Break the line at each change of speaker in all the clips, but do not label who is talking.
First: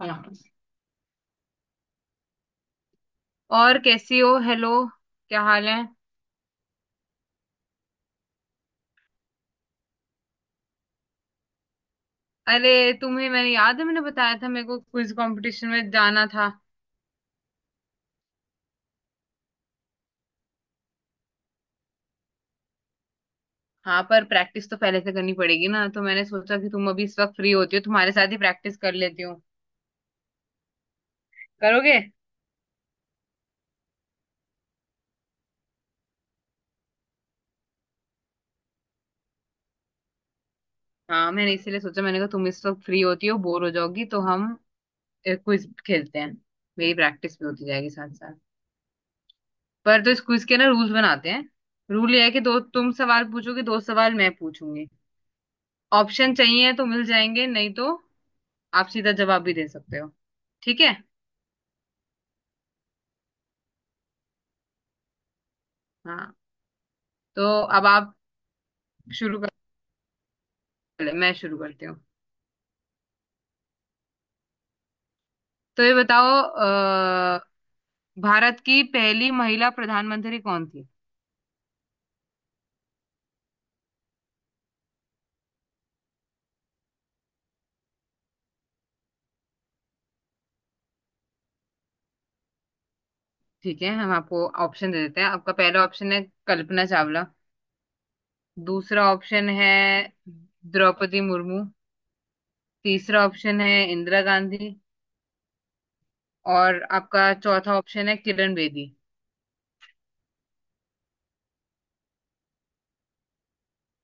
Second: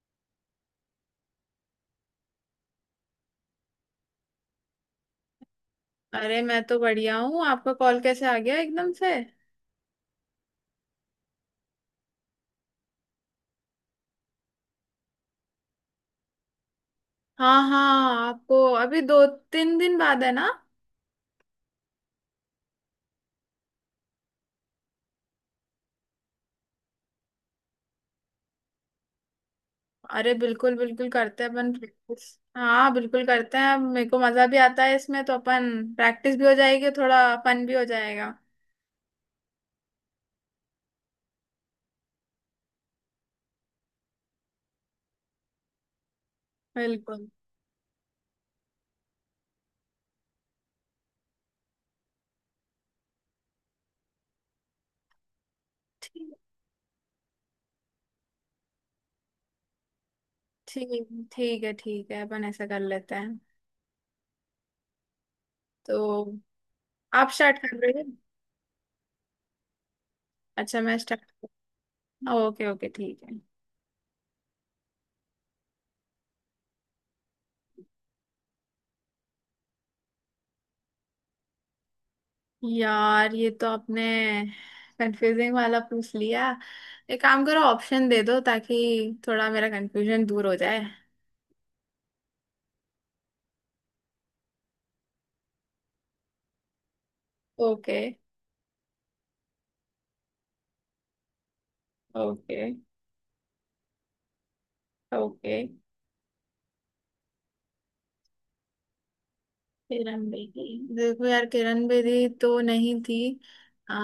हाँ। और कैसी हो? हेलो, क्या हाल है?
अरे मैं तो बढ़िया हूँ। आपका कॉल कैसे आ गया एकदम से।
अरे तुम्हें, मैंने याद है, मैंने बताया था मेरे को क्विज कंपटीशन में जाना था।
हाँ हाँ, आपको अभी दो तीन दिन बाद है ना।
हाँ, पर प्रैक्टिस तो पहले से करनी पड़ेगी ना, तो मैंने सोचा कि तुम अभी इस वक्त फ्री होती हो, तुम्हारे साथ ही प्रैक्टिस कर लेती हूँ।
अरे बिल्कुल बिल्कुल करते हैं अपन
करोगे?
प्रैक्टिस। हाँ बिल्कुल करते हैं। अब मेरे को मजा भी आता है इसमें, तो अपन प्रैक्टिस भी हो जाएगी, थोड़ा फन भी हो जाएगा।
हाँ, मैंने इसीलिए सोचा, मैंने कहा तुम इस वक्त फ्री होती हो, बोर हो जाओगी, तो हम क्विज खेलते हैं। मेरी
बिल्कुल।
प्रैक्टिस भी होती जाएगी साथ साथ। पर तो इस क्विज के ना रूल्स बनाते हैं। रूल ये है कि दो तुम सवाल पूछोगे, दो सवाल मैं पूछूंगी।
ठीक।
ऑप्शन चाहिए तो मिल जाएंगे, नहीं तो आप सीधा जवाब भी दे सकते हो। ठीक है?
ठीक, ठीक है, ठीक है, अपन ऐसा कर लेते हैं। तो
हाँ,
आप स्टार्ट
तो
कर
अब
रहे हैं।
आप शुरू कर,
अच्छा मैं
पहले मैं
स्टार्ट।
शुरू करती हूँ।
ओके ओके ठीक है।
तो ये बताओ भारत की पहली महिला प्रधानमंत्री कौन थी?
यार ये तो आपने कंफ्यूजिंग वाला पूछ लिया। एक काम करो, ऑप्शन दे दो ताकि थोड़ा मेरा कंफ्यूजन दूर हो जाए।
ठीक है, हम आपको ऑप्शन दे देते हैं। आपका पहला ऑप्शन है कल्पना चावला।
ओके।
दूसरा ऑप्शन है द्रौपदी मुर्मू।
ओके।
तीसरा ऑप्शन है इंदिरा गांधी।
ओके।
और आपका चौथा ऑप्शन है किरण बेदी।
किरण बेदी। देखो यार, किरण बेदी तो नहीं थी। आ,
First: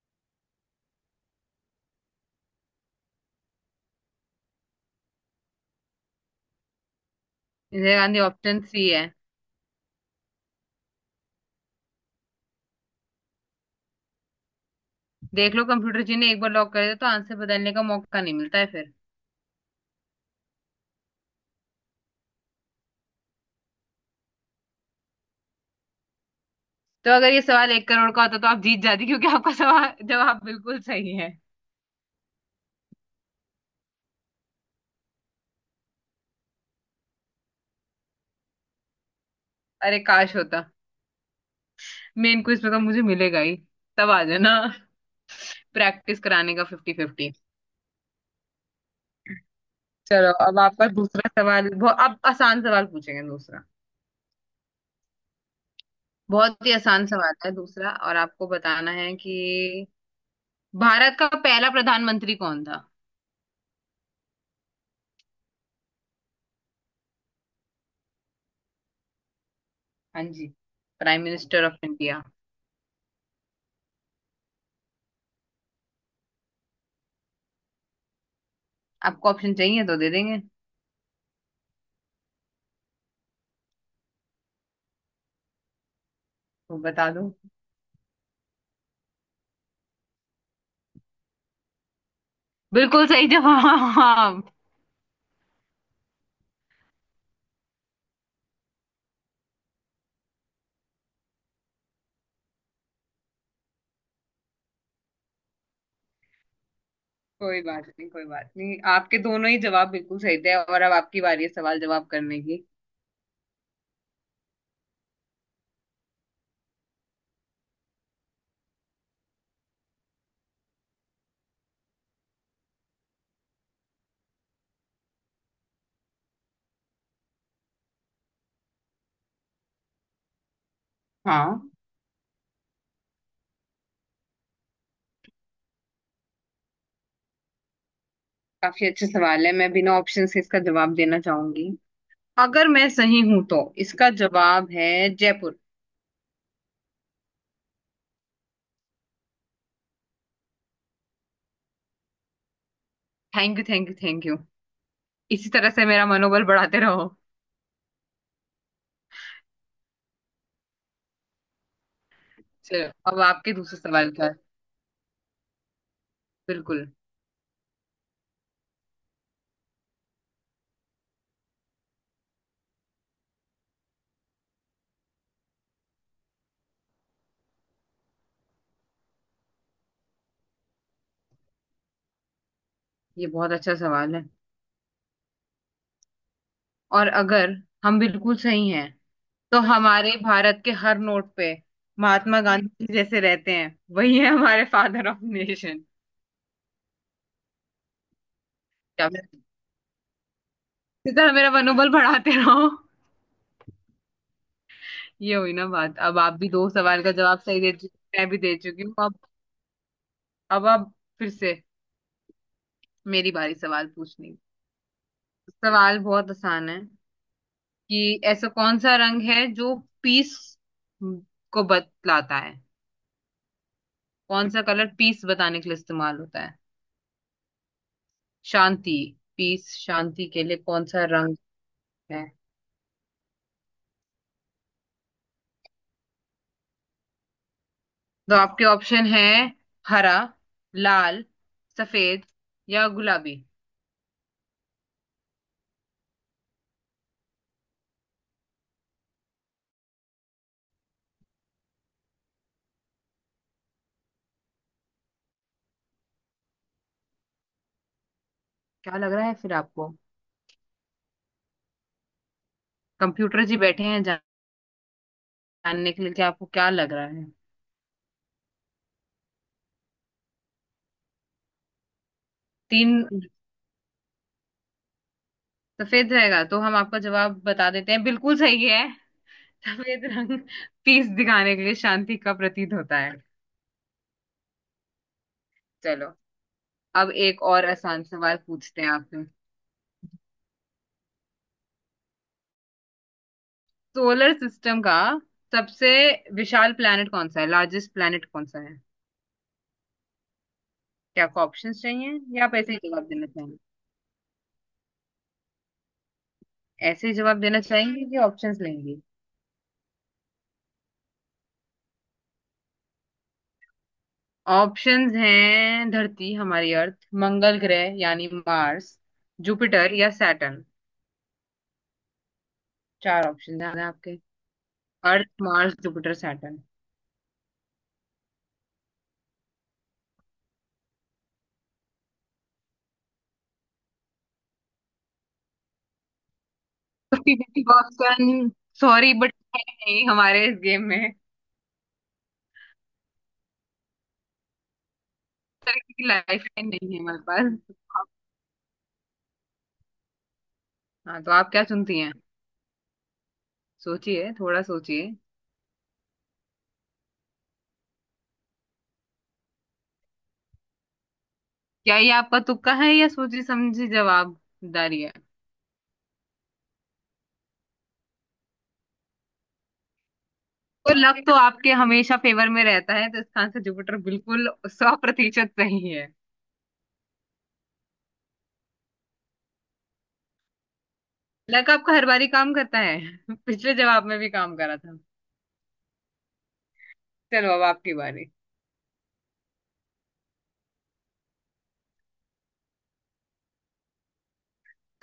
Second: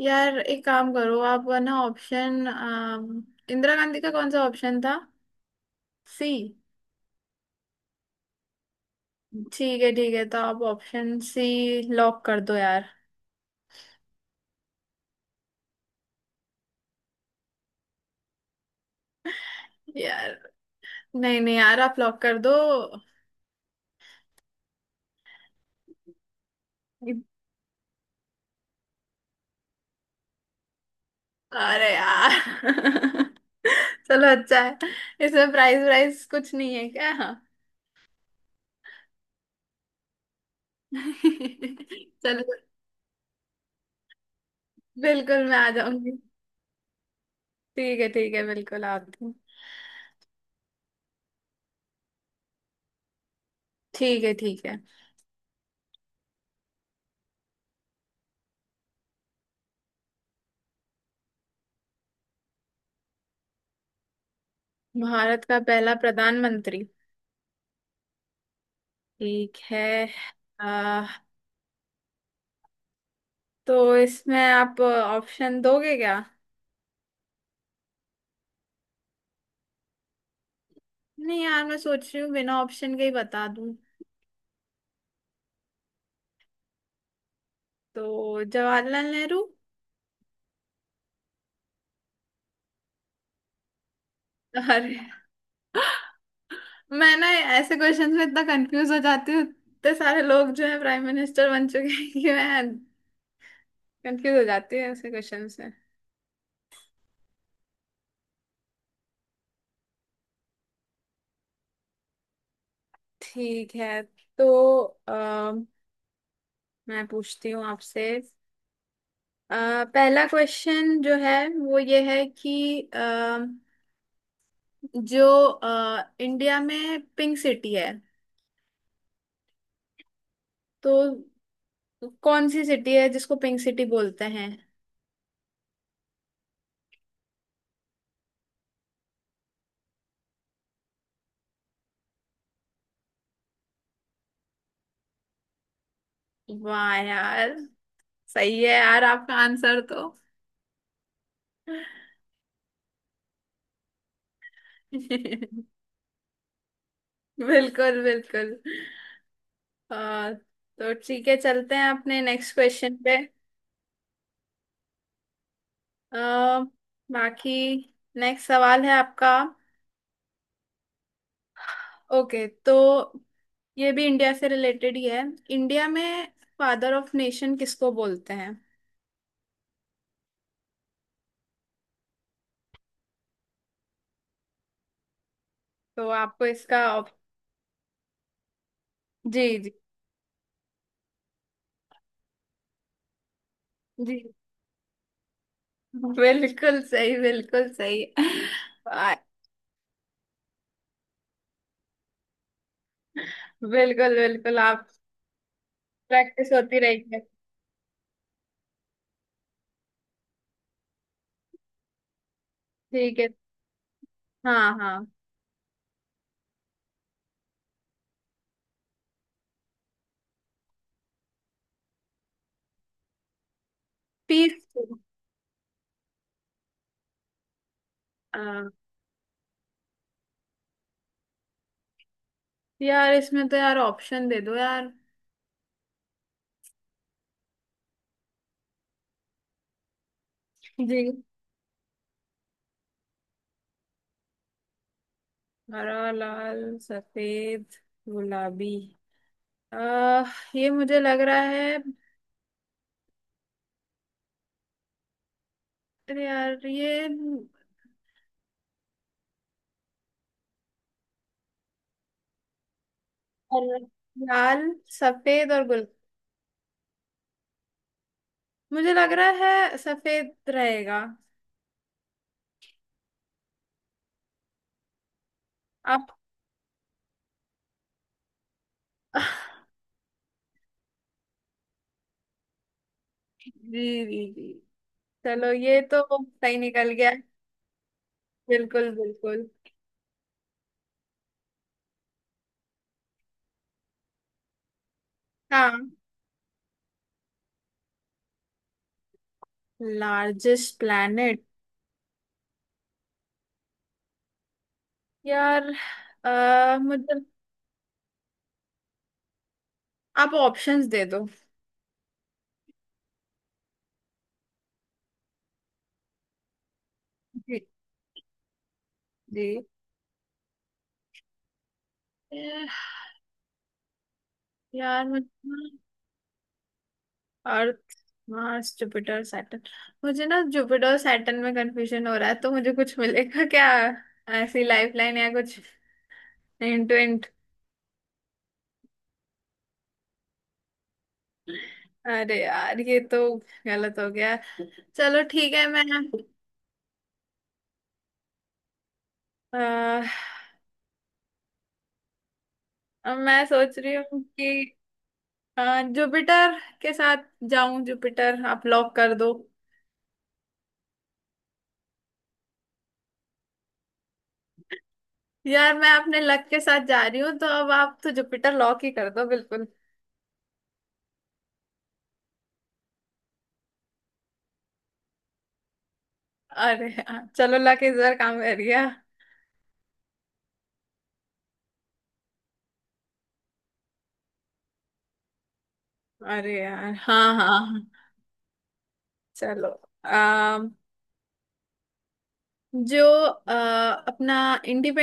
यार एक काम करो आप, ना ऑप्शन, इंदिरा गांधी का कौन सा ऑप्शन था। C.
Indira Gandhi option C है।
ठीक है, ठीक है, तो आप ऑप्शन सी लॉक कर दो यार।
देख लो, कंप्यूटर जी ने एक बार लॉक कर दिया तो आंसर बदलने का मौका नहीं मिलता है फिर।
यार नहीं नहीं, यार आप लॉक कर दो।
तो अगर ये सवाल 1 करोड़ का होता तो आप जीत जाती, क्योंकि आपका सवाल जवाब बिल्कुल सही है।
अरे यार। चलो अच्छा है। इसमें प्राइस प्राइस कुछ नहीं है क्या।
अरे, काश होता। मेन
चलो।
क्विज में तो मुझे मिलेगा ही। तब आ जाना।
बिल्कुल मैं आ जाऊंगी।
प्रैक्टिस कराने का फिफ्टी फिफ्टी।
ठीक है, ठीक है, बिल्कुल आती हूँ।
चलो, अब आपका दूसरा सवाल, बहुत अब आसान सवाल पूछेंगे दूसरा।
ठीक है, ठीक है।
बहुत ही आसान सवाल है दूसरा, और आपको बताना है कि भारत का पहला प्रधानमंत्री कौन था?
भारत का पहला प्रधानमंत्री। ठीक है।
हाँ जी,
आ,
प्राइम मिनिस्टर ऑफ इंडिया।
तो इसमें आप ऑप्शन दोगे क्या।
आपको ऑप्शन चाहिए तो दे देंगे।
नहीं यार, मैं सोच रही हूँ बिना ऑप्शन के ही बता दूं।
तो बता दो।
तो जवाहरलाल नेहरू।
बिल्कुल सही जवाब।
अरे, मैं ना ऐसे क्वेश्चंस में इतना कंफ्यूज हो जाती हूँ। इतने सारे लोग जो है प्राइम मिनिस्टर बन चुके हैं कि मैं कंफ्यूज हो जाती हूँ ऐसे क्वेश्चन में।
कोई बात नहीं, कोई बात नहीं, आपके दोनों ही जवाब बिल्कुल सही थे। और अब आपकी बारी है सवाल जवाब करने की।
ठीक है। तो मैं पूछती हूँ आपसे। पहला क्वेश्चन जो है वो ये है कि जो इंडिया में पिंक सिटी है तो
हाँ,
कौन सी सिटी है जिसको पिंक सिटी बोलते हैं।
काफी अच्छे सवाल है। मैं बिना ऑप्शन से इसका जवाब देना चाहूंगी। अगर मैं सही हूं तो इसका जवाब है जयपुर।
वाह यार, सही है यार, आपका आंसर तो।
Thank you, thank you, thank you. इसी तरह से मेरा मनोबल बढ़ाते रहो।
बिल्कुल बिल्कुल। तो ठीक है, चलते हैं अपने नेक्स्ट
चलो,
क्वेश्चन पे।
अब आपके दूसरे सवाल का।
आ,
बिल्कुल।
बाकी नेक्स्ट सवाल है आपका। ओके तो ये भी इंडिया से रिलेटेड ही है। इंडिया में फादर ऑफ नेशन किसको बोलते हैं।
ये बहुत अच्छा सवाल है।
तो आपको इसका
और अगर हम बिल्कुल सही हैं,
जी
तो
जी
हमारे भारत के हर नोट पे महात्मा गांधी जी जैसे रहते हैं,
जी।
वही है हमारे फादर ऑफ नेशन।
बिल्कुल सही, बिल्कुल सही।
क्या
आ,
इसी तरह मेरा मनोबल बढ़ाते रहो।
बिल्कुल बिल्कुल आप।
ये हुई ना बात। अब आप भी
प्रैक्टिस
दो
होती
सवाल का
रहेगी।
जवाब सही दे चुकी, मैं भी दे चुकी हूँ। अब आप फिर से
ठीक है।
मेरी बारी सवाल पूछने की।
हाँ हाँ।
सवाल बहुत आसान है कि ऐसा कौन सा रंग है जो पीस को बतलाता है? कौन
पीस।
सा कलर पीस बताने के लिए इस्तेमाल होता है? शांति, पीस शांति के लिए कौन सा रंग है?
यार इसमें तो यार ऑप्शन दे दो यार।
तो आपके ऑप्शन है हरा,
जी।
लाल, सफेद या गुलाबी।
हरा लाल सफेद गुलाबी। आह, ये मुझे लग रहा है। अरे यार ये
क्या लग रहा है फिर आपको? कंप्यूटर जी
और
बैठे हैं
लाल सफेद और गुल।
जानने के लिए कि आपको क्या लग रहा है।
मुझे लग रहा है सफेद रहेगा।
तीन,
आप।
सफेद रहेगा तो हम आपका जवाब बता देते हैं, बिल्कुल सही है। सफेद रंग पीस दिखाने के लिए शांति का प्रतीक होता है।
जी जी जी, चलो ये तो
चलो,
सही निकल
अब
गया।
एक और आसान सवाल पूछते हैं
बिल्कुल
आपसे।
बिल्कुल।
सोलर सिस्टम का
हाँ।
सबसे विशाल प्लैनेट कौन सा है, लार्जेस्ट प्लैनेट कौन सा है?
लार्जेस्ट
क्या आपको
प्लैनेट।
ऑप्शंस चाहिए या आप ऐसे ही जवाब देना चाहेंगे?
यार अह
ऐसे ही
मुझे।
जवाब देना चाहेंगे कि ऑप्शंस लेंगे?
आप ऑप्शंस दे दो।
ऑप्शंस हैं धरती हमारी अर्थ, मंगल
जी।
ग्रह यानी मार्स,
जी।
जुपिटर या सैटर्न। चार ऑप्शंस हैं आपके,
यार
अर्थ,
मुझे।
Mars, Jupiter, Saturn.
Earth Mars Jupiter Saturn. मुझे ना जुपिटर सैटर्न में कंफ्यूजन हो रहा है, तो मुझे कुछ मिलेगा क्या, ऐसी लाइफलाइन या कुछ हिंट विंट।
Fifty fifty option, sorry but नहीं, हमारे इस गेम में इस
अरे यार, ये तो गलत हो गया। चलो ठीक है।
तरीके की लाइफ लाइन नहीं है हमारे पास। हाँ, तो आप क्या चुनती हैं?
मैं सोच रही हूँ
सोचिए, थोड़ा
कि
सोचिए।
जुपिटर के साथ जाऊं। जुपिटर आप लॉक कर दो।
क्या ये आपका तुक्का है या सोची समझी जवाबदारी है?
यार मैं अपने लक के साथ जा रही हूँ, तो अब आप तो जुपिटर लॉक ही कर दो बिल्कुल।
तो लक तो आपके हमेशा फेवर में रहता है, तो इसका आंसर जुपिटर, बिल्कुल 100% सही है।
अरे यार, चलो लक इस बार काम कर गया।
लक आपका हर बारी काम करता है पिछले जवाब में भी काम करा था।
अरे यार, हाँ हाँ
चलो, अब
हाँ।
आपकी बारी।
चलो। अम, जो अपना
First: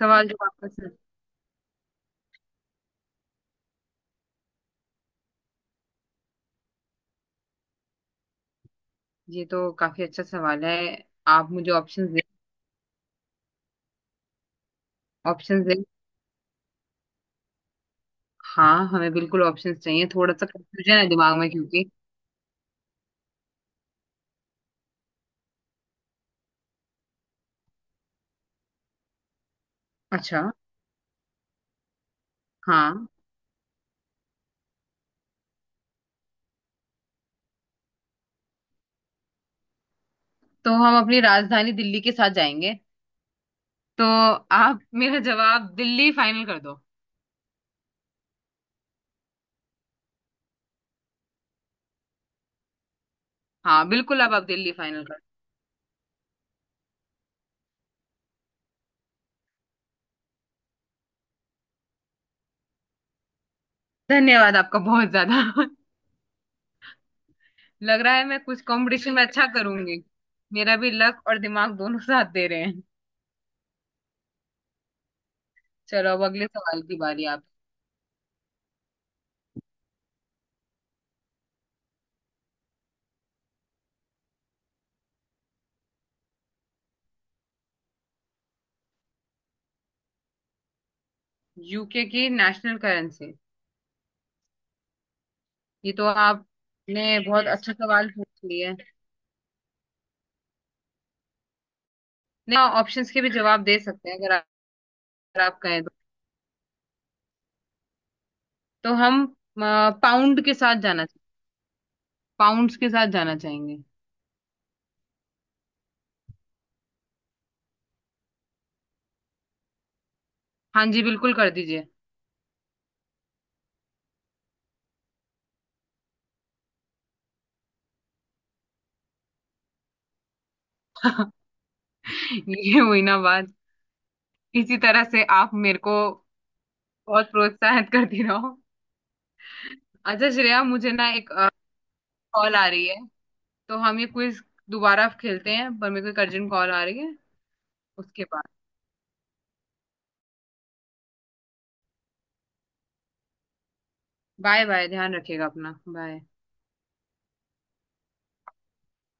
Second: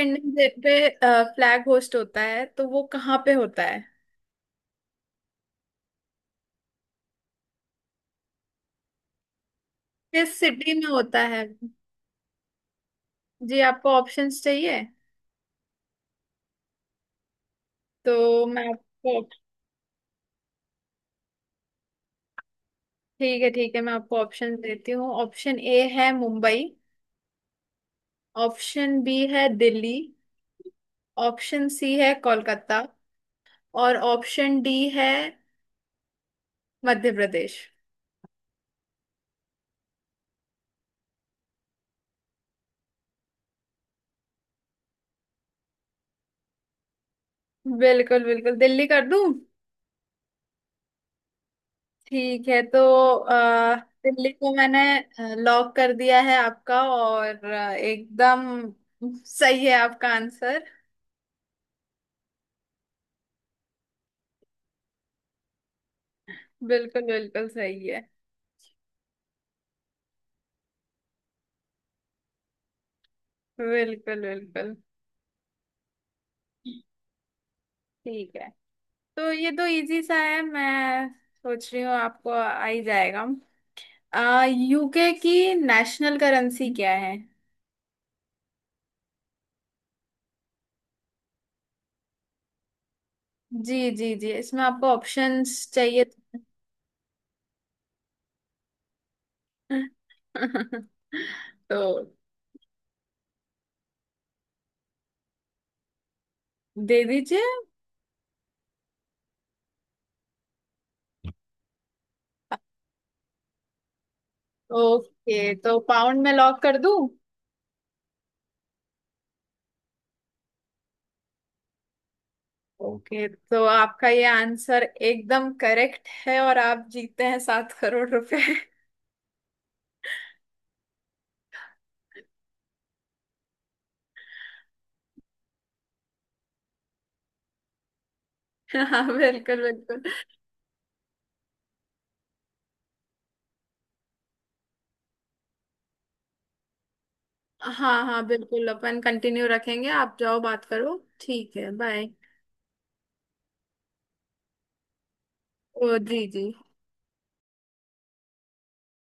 सवाल जो
डे
आपका सर,
पे फ्लैग होस्ट होता है तो वो कहाँ पे होता है,
ये तो काफी अच्छा
किस
सवाल
सिटी
है।
में होता है।
आप मुझे ऑप्शंस दे,
जी आपको ऑप्शंस चाहिए
ऑप्शंस दे।
तो मैं
हाँ, हमें
आपको।
बिल्कुल ऑप्शंस चाहिए, थोड़ा सा कंफ्यूजन है दिमाग में क्योंकि
ठीक है, ठीक है, मैं आपको ऑप्शन देती हूँ। ऑप्शन ए है मुंबई, ऑप्शन बी है दिल्ली,
अच्छा,
ऑप्शन सी है कोलकाता,
हाँ,
और ऑप्शन डी है मध्य प्रदेश।
तो हम अपनी राजधानी दिल्ली के साथ जाएंगे। तो आप मेरा जवाब दिल्ली फाइनल कर दो।
बिल्कुल बिल्कुल, दिल्ली कर दूं। ठीक है। अ,
हाँ बिल्कुल,
दिल्ली
अब आप
को
दिल्ली
मैंने
फाइनल कर दो।
लॉक कर दिया है। आपका और एकदम सही है आपका आंसर।
धन्यवाद आपका बहुत ज्यादा
बिल्कुल बिल्कुल सही है।
लग रहा है मैं कुछ कंपटीशन में अच्छा करूंगी, मेरा भी लक और दिमाग दोनों साथ दे रहे हैं।
बिल्कुल बिल्कुल।
चलो, अब अगले सवाल की बारी आप।
ठीक है। तो ये तो इजी सा है, मैं सोच रही हूँ आपको आ ही जाएगा। यूके की नेशनल करेंसी क्या है।
यूके की नेशनल करेंसी,
जी जी जी, इसमें आपको ऑप्शंस
ये
चाहिए।
तो आपने बहुत अच्छा सवाल पूछ लिया है।
तो
नहीं, ऑप्शंस के भी जवाब दे सकते हैं अगर आप, कहें तो।
दे दीजिए।
तो हम पाउंड के साथ जाना, पाउंड्स के साथ जाना चाहेंगे।
ओके तो पाउंड में लॉक कर दूं।
हाँ जी, बिल्कुल कर दीजिए।
ओके तो आपका ये आंसर एकदम करेक्ट है और आप जीतते हैं ₹7 करोड़।
ये हुई ना बात। इसी तरह से आप मेरे को बहुत प्रोत्साहित करती रहो।
हाँ बिल्कुल बिल्कुल।
अच्छा श्रेया, मुझे ना एक कॉल आ रही है, तो हम ये क्विज दोबारा खेलते हैं, पर मेरे को एक अर्जेंट कॉल आ रही है
हाँ हाँ
उसके बाद।
बिल्कुल, अपन कंटिन्यू रखेंगे, आप जाओ बात करो, ठीक है बाय।
बाय बाय, ध्यान रखिएगा अपना,
ओ जी
बाय।
जी।